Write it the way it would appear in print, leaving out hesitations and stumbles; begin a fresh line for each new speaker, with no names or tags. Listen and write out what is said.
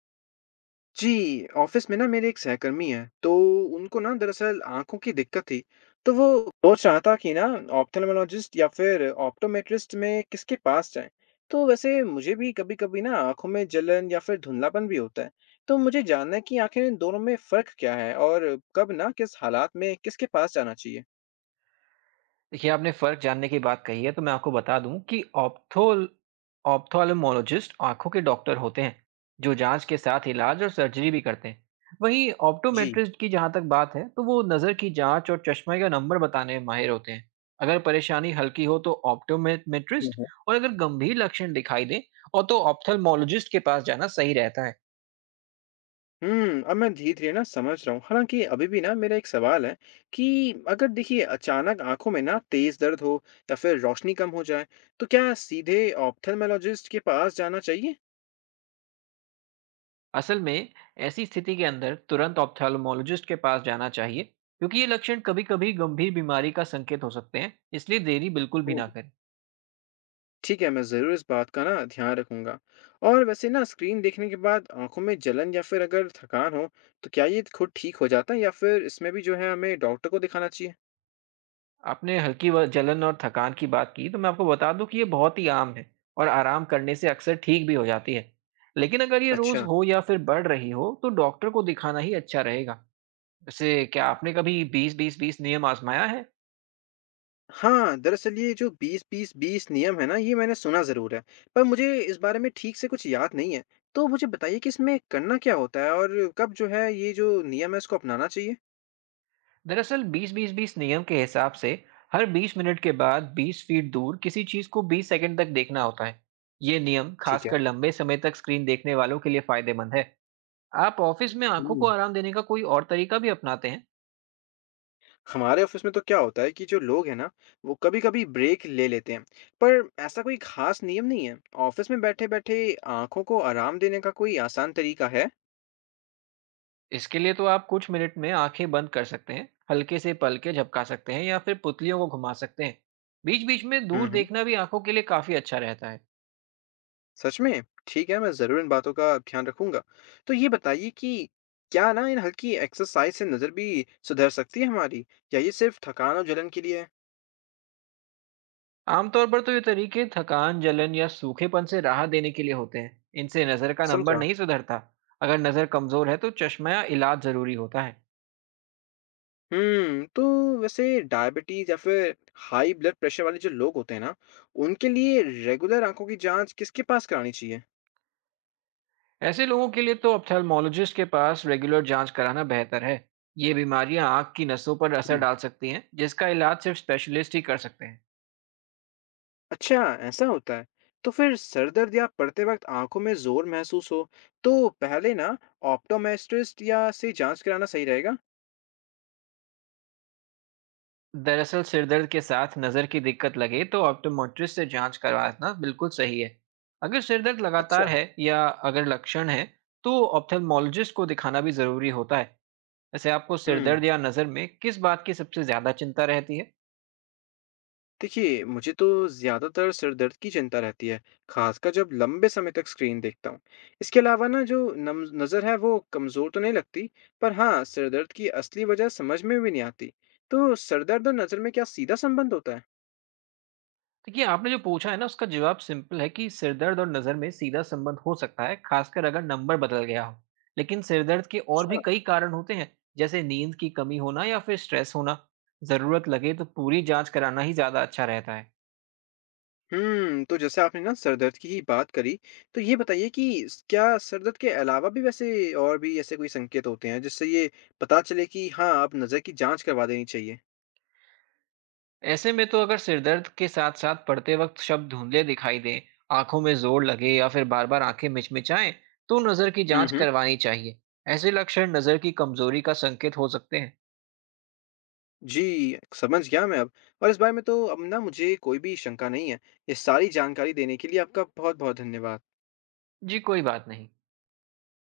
जी, office में ना मेरे एक सहकर्मी हैं, तो उनको ना दरअसल आँखों की दिक्कत थी। तो वो सोच रहा था कि ना ऑप्थेल्मोलॉजिस्ट या फिर ऑप्टोमेट्रिस्ट में किसके पास जाएँ। तो वैसे मुझे भी कभी-कभी ना आँखों में जलन या फिर धुंधलापन भी होता है। तो मुझे जानना है कि आखिर इन दोनों में फ़र्क क्या है और कब ना किस हालात में किसके पास जाना चाहिए?
देखिए, आपने फ़र्क जानने की बात कही है, तो मैं आपको बता दूँ कि ऑप्थोल ऑप्थाल्मोलॉजिस्ट आँखों के डॉक्टर होते हैं, जो जाँच के साथ इलाज और सर्जरी भी करते हैं। वहीं
जी।
ऑप्टोमेट्रिस्ट की जहाँ तक बात है, तो वो नज़र की जाँच और चश्मे का नंबर बताने में माहिर होते हैं। अगर परेशानी हल्की हो तो ऑप्टोमेट्रिस्ट अगर गंभीर लक्षण दिखाई दें तो ऑप्थाल्मोलॉजिस्ट के पास जाना सही रहता है।
हुँ, अब मैं धीरे-धीरे ना समझ रहा हूँ। हालाँकि अभी भी ना मेरा एक सवाल है कि अगर देखिए अचानक आँखों में ना तेज़ दर्द हो या फिर रोशनी कम हो जाए, तो क्या सीधे ऑप्थेल्मोलॉजिस्ट के पास जाना चाहिए?
असल में ऐसी स्थिति के अंदर तुरंत ऑप्थेल्मोलॉजिस्ट के पास जाना चाहिए क्योंकि ये लक्षण कभी-कभी गंभीर बीमारी का संकेत हो सकते हैं, इसलिए देरी बिल्कुल भी
ओह!
ना करें।
ठीक है, मैं ज़रूर इस बात का ना ध्यान रखूँगा। और वैसे ना स्क्रीन देखने के बाद आँखों में जलन या फिर अगर थकान हो, तो क्या ये खुद ठीक हो जाता है या फिर इसमें भी जो है हमें डॉक्टर को दिखाना चाहिए?
आपने हल्की जलन और थकान की बात की, तो मैं आपको बता दूं कि ये बहुत ही आम है और आराम करने से अक्सर ठीक भी हो जाती है। लेकिन अगर ये रोज
अच्छा।
हो या फिर बढ़ रही हो, तो डॉक्टर को दिखाना ही अच्छा रहेगा। वैसे क्या आपने कभी बीस बीस बीस नियम आजमाया है?
हाँ, दरअसल ये जो 20-20-20 नियम है ना, ये मैंने सुना ज़रूर है, पर मुझे इस बारे में ठीक से कुछ याद नहीं है। तो मुझे बताइए कि इसमें करना क्या होता है और कब जो है ये जो नियम है इसको अपनाना चाहिए?
दरअसल 20-20-20 नियम के हिसाब से हर 20 मिनट के बाद 20 फीट दूर किसी चीज को 20 सेकंड तक देखना होता है। ये नियम
ठीक है।
खासकर लंबे समय तक स्क्रीन देखने वालों के लिए फायदेमंद है। आप ऑफिस में आंखों
हम्म।
को आराम देने का कोई और तरीका भी अपनाते हैं?
हमारे ऑफिस में तो क्या होता है कि जो लोग हैं ना, वो कभी-कभी ब्रेक ले लेते हैं, पर ऐसा कोई खास नियम नहीं है। ऑफिस में बैठे-बैठे आंखों को आराम देने का कोई आसान तरीका है?
इसके लिए तो आप कुछ मिनट में आंखें बंद कर सकते हैं, हल्के से पलके झपका सकते हैं या फिर पुतलियों को घुमा सकते हैं। बीच-बीच में दूर
हुँ,
देखना भी आंखों के लिए काफी अच्छा रहता है।
सच में? ठीक है, मैं ज़रूर इन बातों का ध्यान रखूँगा। तो ये बताइए कि क्या ना इन हल्की एक्सरसाइज़ से नज़र भी सुधर सकती है हमारी या ये सिर्फ़ थकान और जलन के लिए है?
आमतौर पर तो ये तरीके थकान, जलन या सूखेपन से राहत देने के लिए होते हैं। इनसे नज़र का नंबर
समझा।
नहीं सुधरता। अगर नज़र कमज़ोर है तो चश्मा या इलाज ज़रूरी होता है।
हुँ, तो वैसे डायबिटीज़ या फिर हाई ब्लड प्रेशर वाले जो लोग होते हैं ना, उनके लिए रेगुलर आँखों की जाँच किसके पास करानी चाहिए?
ऐसे लोगों के लिए तो ऑप्थेल्मोलॉजिस्ट के पास रेगुलर जांच कराना बेहतर है। ये बीमारियां आँख की नसों पर असर
जी।
डाल सकती हैं, जिसका इलाज सिर्फ स्पेशलिस्ट ही कर सकते हैं।
अच्छा, ऐसा होता है। तो फिर सर-दर्द या पढ़ते वक़्त आँखों में ज़ोर महसूस हो, तो पहले ना ऑप्टोमेट्रिस्ट या से जाँच कराना सही रहेगा?
दरअसल सिरदर्द के साथ नज़र की दिक्कत लगे तो ऑप्टोमेट्रिस्ट से जांच करवाना बिल्कुल सही है। अगर सिरदर्द लगातार
अच्छा।
है या अगर लक्षण है, तो ऑप्थेल्मोलॉजिस्ट को दिखाना भी ज़रूरी होता है। वैसे आपको
हुँ।
सिरदर्द या नज़र में किस बात की सबसे ज़्यादा चिंता रहती है?
देखिए, मुझे तो ज़्यादातर सिर दर्द की चिंता रहती है, खासकर जब लंबे समय तक स्क्रीन देखता हूँ। इसके अलावा ना जो नम नज़र है वो कमज़ोर तो नहीं लगती, पर हाँ, सिर दर्द की असली वजह समझ में भी नहीं आती। तो सिर दर्द और नज़र में क्या सीधा संबंध होता है?
देखिए, आपने जो पूछा है ना, उसका जवाब सिंपल है कि सिरदर्द और नज़र में सीधा संबंध हो सकता है, खासकर अगर नंबर बदल गया हो। लेकिन सिरदर्द के और भी
अच्छा।
कई कारण होते हैं, जैसे नींद की कमी होना या फिर स्ट्रेस होना। ज़रूरत लगे तो पूरी जांच कराना ही ज़्यादा अच्छा रहता है।
हुँ, तो जैसे आपने ना सिर दर्द की ही बात करी, तो ये बताइए कि स क्या सिर दर्द के अलावा भी वैसे और भी ऐसे कोई संकेत होते हैं, जिससे ये पता चले कि हाँ, अब नज़र की जाँच करवा देनी चाहिए?
ऐसे में तो अगर सिरदर्द के साथ साथ पढ़ते वक्त शब्द धुंधले दिखाई दें, आंखों में जोर लगे या फिर बार बार आंखें मिचमिचाएं, तो नज़र की
हुँ,
जांच
हुँ।
करवानी चाहिए। ऐसे लक्षण नज़र की कमजोरी का संकेत हो सकते हैं।
जी, समझ गया मैं अब और इस बारे में तो अब ना मुझे कोई भी शंका नहीं है। ये सारी जानकारी देने के लिए आपका बहुत-बहुत धन्यवाद।
जी, कोई बात नहीं।